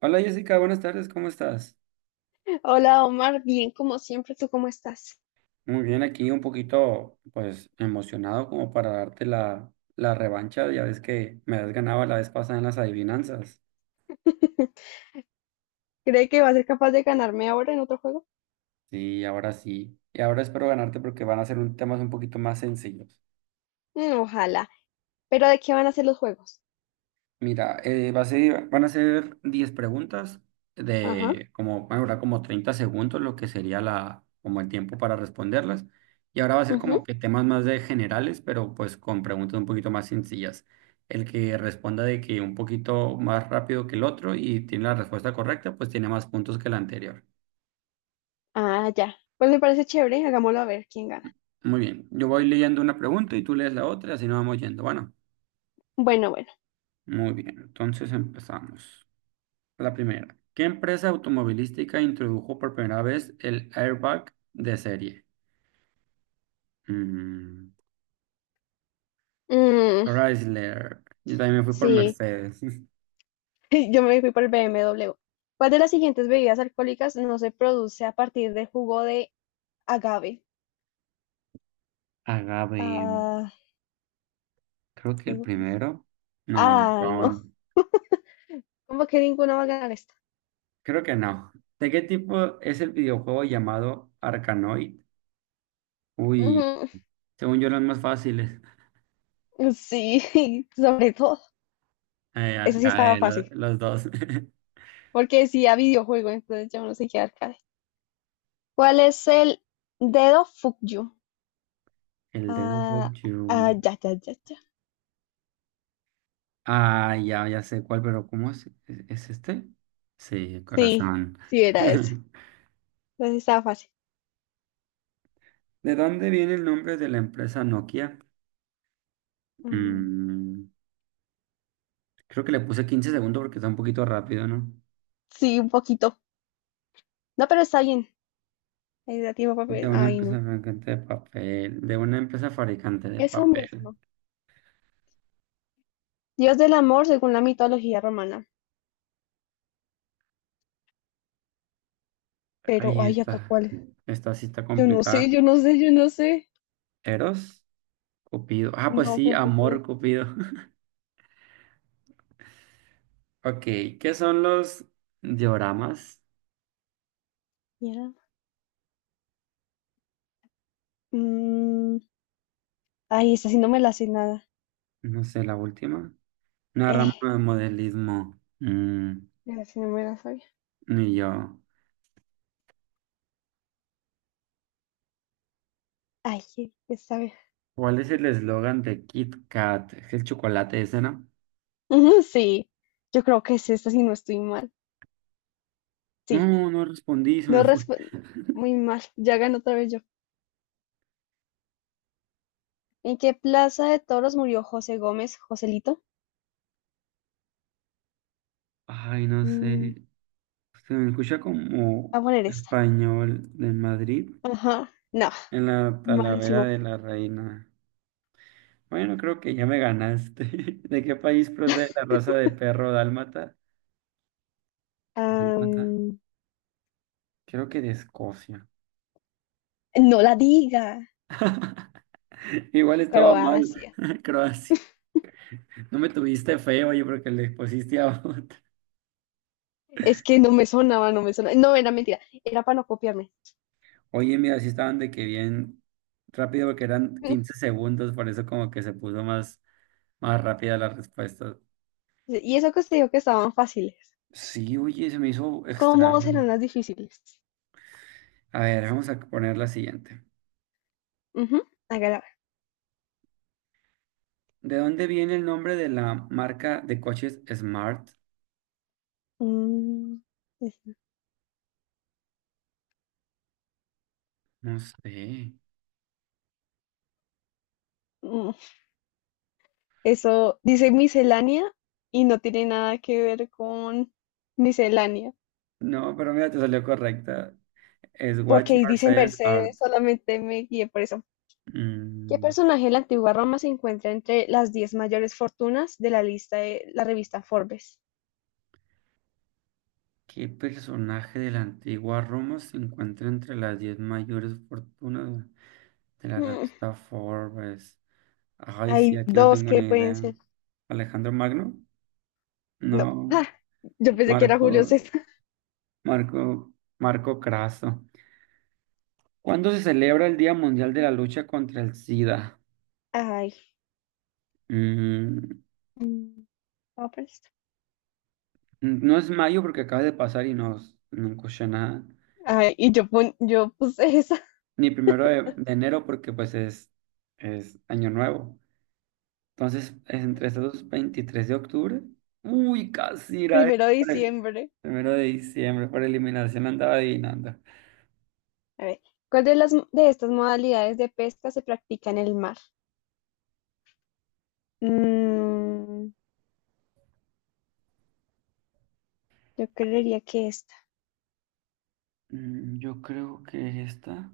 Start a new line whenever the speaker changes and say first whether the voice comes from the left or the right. right: Hola Jessica, buenas tardes, ¿cómo estás?
left: Hola Omar, bien como siempre, ¿tú cómo estás?
right: Muy bien, aquí un poquito pues emocionado como para darte la revancha, ya ves que me has ganado la vez pasada en las adivinanzas.
left: ¿Cree que va a ser capaz de ganarme ahora en otro juego?
right: Sí, ahora sí. Y ahora espero ganarte porque van a ser temas un poquito más sencillos.
left: Ojalá. ¿Pero de qué van a ser los juegos?
right: Mira, van a ser 10 preguntas
left: Ajá.
right: de como, van a durar como 30 segundos, lo que sería como el tiempo para responderlas. Y ahora va a ser como
left: Ujú.
right: que temas más de generales, pero pues con preguntas un poquito más sencillas. El que responda de que un poquito más rápido que el otro y tiene la respuesta correcta, pues tiene más puntos que la anterior.
left: Ah, ya. Pues me parece chévere, hagámoslo a ver quién gana.
right: Muy bien, yo voy leyendo una pregunta y tú lees la otra, así nos vamos yendo. Bueno,
left: Bueno, bueno.
right: muy bien, entonces empezamos. La primera, ¿qué empresa automovilística introdujo por primera vez el airbag de serie? Mm,
left: Mm,
right: Chrysler. Yo también me fui por
left: sí,
right: Mercedes.
left: yo me fui por el BMW. ¿Cuál de las siguientes bebidas alcohólicas no se produce a partir de jugo de agave?
right: Agave,
left: Ah,
right: creo que el
left: ¿eso qué es?
right: primero. No, el
left: Ay, no.
right: Ron.
left: ¿Como que ninguno va a ganar esta?
right: Creo que no. ¿De qué tipo es el videojuego llamado Arkanoid? Uy,
left: Ujú.
right: según yo los más fáciles.
left: Sí, sobre todo. Eso sí estaba
right: Arcae,
left: fácil,
right: los dos.
left: porque decía videojuego, entonces yo no sé qué arcade. ¿Cuál es el dedo Fukyu?
right: El Dead
left: Ah,
right: of
left: ah,
right: You.
left: ya, ya, ya, ya.
right: Ah, ya, ya sé cuál, pero ¿cómo es? ¿Es este? Sí,
left: Sí,
right: corazón.
left: sí era ese. Entonces estaba fácil.
right: ¿De dónde viene el nombre de la empresa Nokia?
left: Mm,
right: Mm, creo que le puse 15 segundos porque está un poquito rápido, ¿no?
left: Sí, un poquito. No, pero está bien. Ahí da tiempo para
right: De una
left: ay, no.
right: empresa fabricante de papel, de una empresa fabricante de
left: Eso
right: papel.
left: mismo. Dios del amor según la mitología romana. Pero,
right: Ahí
left: ay, ¿acá
right: está,
left: cuál es?
right: esta sí está
left: Yo no sé, yo
right: complicada.
left: no sé, yo no sé.
right: Eros, Cupido. Ah, pues
left: No,
right: sí,
left: Cupido.
right: amor, Cupido. Ok, ¿qué son los dioramas?
left: Mierda. Mm, ay, esa sí no me la sé nada.
right: No sé, la última. Una rama
left: Eh,
right: de modelismo.
left: Esa sí no me la sabía.
right: Ni yo.
left: Ay, qué sabe.
right: ¿Cuál es el eslogan de Kit Kat? ¿Es el chocolate ese, no?
left: Ujú, sí, yo creo que es esta, si no estoy mal. Sí,
right: No, no respondí, se
left: no
right: me fue.
left: respondo. Muy mal, ya ganó otra vez yo. ¿En qué plaza de toros murió José Gómez, Joselito?
right: Ay, no
left: Mm,
right: sé. Se me escucha como
left: voy a poner esta.
right: español de Madrid
left: Ajá, no,
right: en la Talavera
left: malísimo.
right: de la Reina. Bueno, creo que ya me ganaste. ¿De qué país procede la raza de perro dálmata? ¿Dálmata?
left: Am,
right: Creo que de Escocia.
left: no la diga.
right: Igual estaba mal,
left: Croacia.
right: Croacia. No me tuviste feo, yo creo que le pusiste a otro.
left: Es que no me sonaba, no me sonaba. No, era mentira, era para no copiarme.
right: Oye, mira, sí estaban de que bien rápido porque eran 15 segundos, por eso como que se puso más rápida la respuesta.
left: Y eso que usted dijo que estaban fáciles.
right: Sí, oye, se me hizo
left: ¿Cómo
right: extraño.
left: serán las difíciles?
right: A ver, vamos a poner la siguiente.
left: Ujú, hágala.
right: ¿De dónde viene el nombre de la marca de coches Smart?
left: Mm, esta.
right: No sé.
left: Eso dice miscelánea y no tiene nada que ver con miscelánea,
right: No, pero mira, te salió correcta. Es Watch
left: porque ahí dice
right: Mercedes Art.
left: Mercedes, solamente me guié por eso. ¿Qué
right: Mm,
left: personaje de la antigua Roma se encuentra entre las 10 mayores fortunas de la lista de la revista Forbes?
right: ¿Qué personaje de la antigua Roma se encuentra entre las 10 mayores fortunas de la
left: Mm,
right: revista Forbes? Ay, sí,
left: hay
right: aquí no
left: dos
right: tengo
left: que
right: ni
left: pueden
right: idea.
left: ser.
right: Alejandro Magno,
left: No,
right: no,
left: ah, yo pensé que era Julio
right: Marco,
left: César.
right: Marco, Marco Craso. ¿Cuándo se celebra el Día Mundial de la Lucha contra el SIDA?
left: Ay,
right: Mm,
left: mm, vamos por esto.
right: no es mayo porque acaba de pasar y no escuché nada.
left: Ay, y yo, yo puse esa.
right: Ni primero de enero porque pues es año nuevo. Entonces, es entre estos dos, 23 de octubre. Uy, casi era el
left: Primero de diciembre.
right: primero de diciembre, por eliminación andaba adivinando.
left: A ver, ¿cuál de las de estas modalidades de pesca se practica en el mar? Mm, yo creería que esta.
right: Yo creo que esta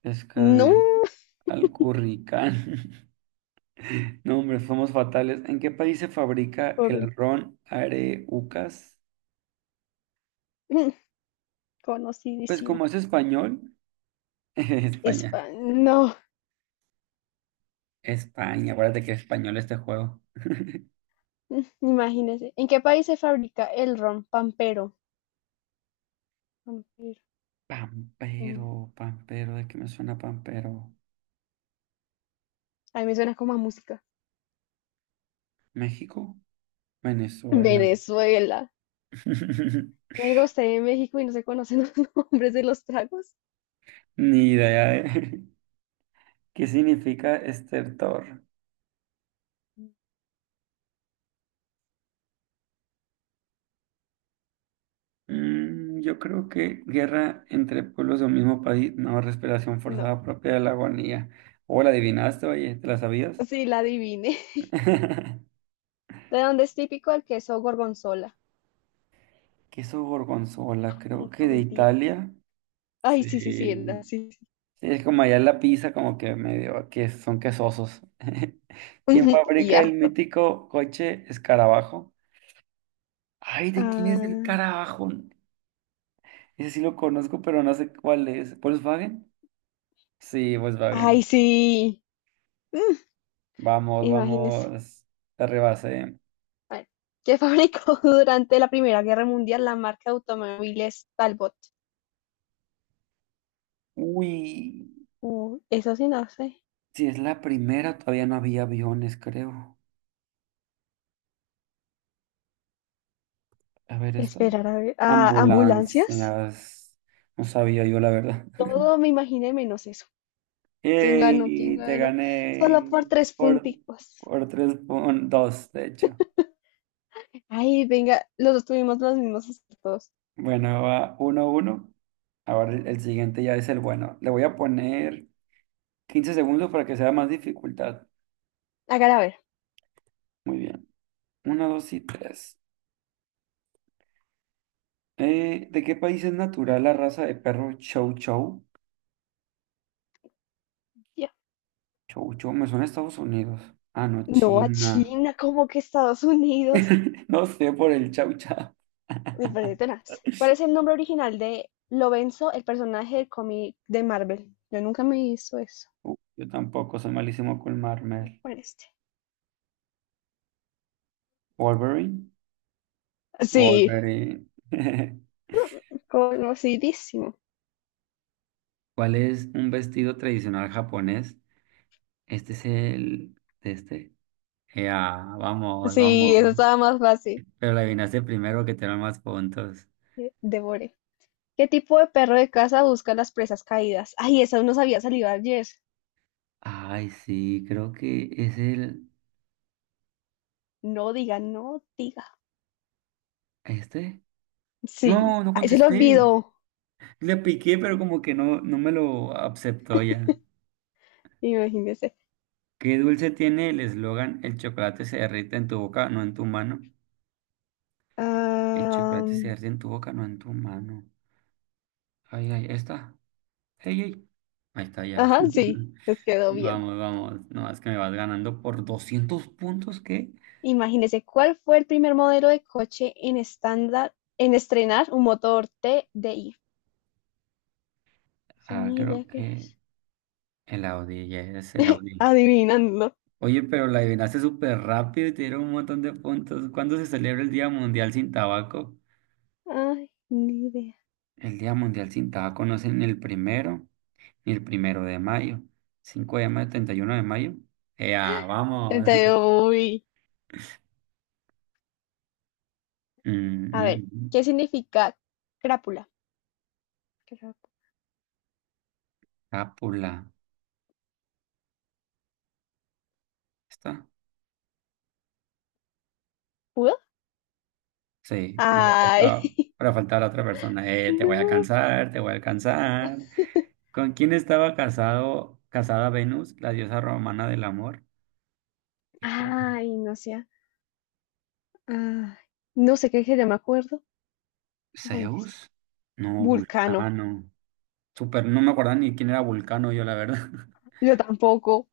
right: pesca
left: No,
right: de curricán. No, hombre, somos fatales. ¿En qué país se fabrica
left: por
right: el ron Areucas? Pues
left: conocidísimo.
right: como es español, España.
left: No,
right: España, acuérdate que es español este juego.
left: mm, imagínese. ¿En qué país se fabrica el ron pampero? Pampero, mm,
right: Pampero, Pampero, ¿de qué me suena Pampero?
left: a mí me suena como a música.
right: ¿México? Venezuela.
left: Venezuela. Me diga usted en México y no se conocen los nombres de los tragos.
right: Ni idea, ¿eh? ¿Qué significa estertor? Yo creo que guerra entre pueblos de un mismo país, no, respiración
left: No,
right: forzada propia de la agonía. O la adivinaste, oye, ¿te la sabías?
left: sí la adiviné. ¿De dónde es típico el queso gorgonzola?
right: Queso gorgonzola,
left: Ay,
right: creo que
left: no
right: de
left: mentiras.
right: Italia.
left: Ay, sí, sí, sí, era,
right: Sí.
left: sí, sí.
right: Sí, es como allá en la pizza, como que medio que son quesosos. ¿Quién
left: Y
right: fabrica el
left: harto.
right: mítico coche escarabajo? Ay, ¿de quién es el
left: Ah,
right: carabajo? Ese sí lo conozco, pero no sé cuál es. ¿Volkswagen? Sí,
left: ay,
right: Volkswagen.
left: sí. Mm,
right: Vamos,
left: imagínese.
right: vamos, te rebasé.
left: Bueno, que fabricó durante la Primera Guerra Mundial la marca de automóviles Talbot.
right: Uy,
left: Eso sí, no sé.
right: si es la primera, todavía no había aviones, creo. A ver, esta.
left: Esperar a, a ambulancias.
right: Ambulancias. No sabía yo, la verdad.
left: Todo me imaginé menos eso. ¿Quién ganó? ¿Quién
right: ¡Ey! Te
left: ganó? Solo por
right: gané
left: tres punticos.
right: por tres puntos, de hecho.
left: Ay, venga, los dos tuvimos los mismos acertos.
right: Bueno, va 1-1. Ahora el siguiente ya es el bueno. Le voy a poner 15 segundos para que sea más dificultad.
left: Hágala ver.
right: Muy bien. Uno, dos y tres. ¿De qué país es natural la raza de perro Chow Chow?
left: Ya.
right: Chow Chow, me suena a Estados Unidos. Ah, no,
left: No, a
right: China.
left: China, como que Estados Unidos.
right: No sé por el Chow Chow.
left: Me perdí tenaz. ¿Cuál es el nombre original de Lorenzo, el personaje del cómic de Marvel? Yo nunca me hizo eso.
right: Yo tampoco, soy malísimo con Marmel.
left: Con este.
right: Wolverine.
left: Sí,
right: Wolverine.
left: conocidísimo.
right: ¿Cuál es un vestido tradicional japonés? Este es el de este. Ya, vamos,
left: Sí, eso
right: vamos.
left: estaba más fácil.
right: Pero la adivinaste primero que te dan más puntos.
left: Eh, Devore. ¿Qué tipo de perro de casa busca las presas caídas? Ay, esa nos había salido ayer.
right: Ay, sí, creo que es el.
left: No diga, no diga.
right: ¿Este?
left: Sí.
right: No, no
left: Ay, se lo
right: contesté.
left: olvidó.
right: Le piqué, pero como que no me lo aceptó ya.
left: Imagínese.
right: ¿Qué dulce tiene el eslogan? El chocolate se derrite en tu boca, no en tu mano. El
left: Ah,
right: chocolate se derrite en tu boca, no en tu mano. Ay, ay, ahí está. Ey, ey. Ahí está ya.
left: ajá, sí, les quedó bien.
right: Vamos, vamos. No, es que me vas ganando por 200 puntos, ¿qué?
left: Imagínese cuál fue el primer modelo de coche en estándar en estrenar un motor t TDI.
right: Ah, creo
left: Sonido que
right: que
left: es.
right: el Audi, ya es el Audi.
left: Adivinando.
right: Oye, pero la adivinaste súper rápido y te dieron un montón de puntos. ¿Cuándo se celebra el Día Mundial sin Tabaco?
left: Ay, ni idea.
right: El Día Mundial sin Tabaco no es en el primero, ni el primero de mayo. 5 de mayo, 31 de mayo. ¡Ea, vamos!
left: Entonces, uy,
right: Mm,
left: a ver,
right: mm,
left: ¿qué significa crápula? ¿Crápula?
right: Cápula. ¿Está? Sí. no faltaba-
left: Ay,
right: Para faltar la otra persona. Te voy a
left: no.
right: cansar, te voy a alcanzar. ¿Con quién estaba casado, casada Venus, la diosa romana del amor? Híjole.
left: Ay, no sé. Ay, no sé qué sería, me acuerdo. Voy a poner esta.
right: ¿Zeus? No,
left: Vulcano.
right: Vulcano. Super, no me acuerdo ni quién era Vulcano yo, la verdad.
left: Yo tampoco.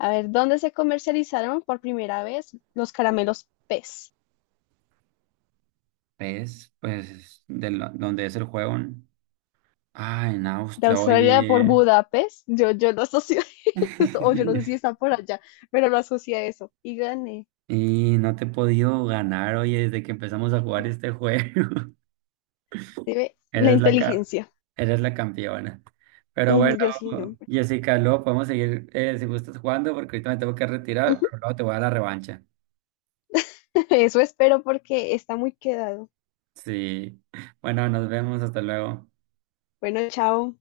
left: A ver, ¿dónde se comercializaron por primera vez los caramelos pez?
right: ¿Ves? Pues donde es el juego, ¿no? Ah, en
left: De
right: Austria,
left: Australia por
right: oye.
left: Budapest. Yo lo asocio a eso, o yo no sé si está por allá, pero lo asocio a eso. Y gané.
right: Y no te he podido ganar, oye, desde que empezamos a jugar este juego.
left: Se ve la
right: Eres la ca-
left: inteligencia.
right: eres la campeona. Pero
left: Ujú,
right: bueno,
left: yo siempre.
right: Jessica, luego podemos seguir si gustas jugando, porque ahorita me tengo que retirar, pero luego te voy a dar la revancha.
left: Eso espero porque está muy quedado.
right: Sí. Bueno, nos vemos, hasta luego.
left: Bueno, chao.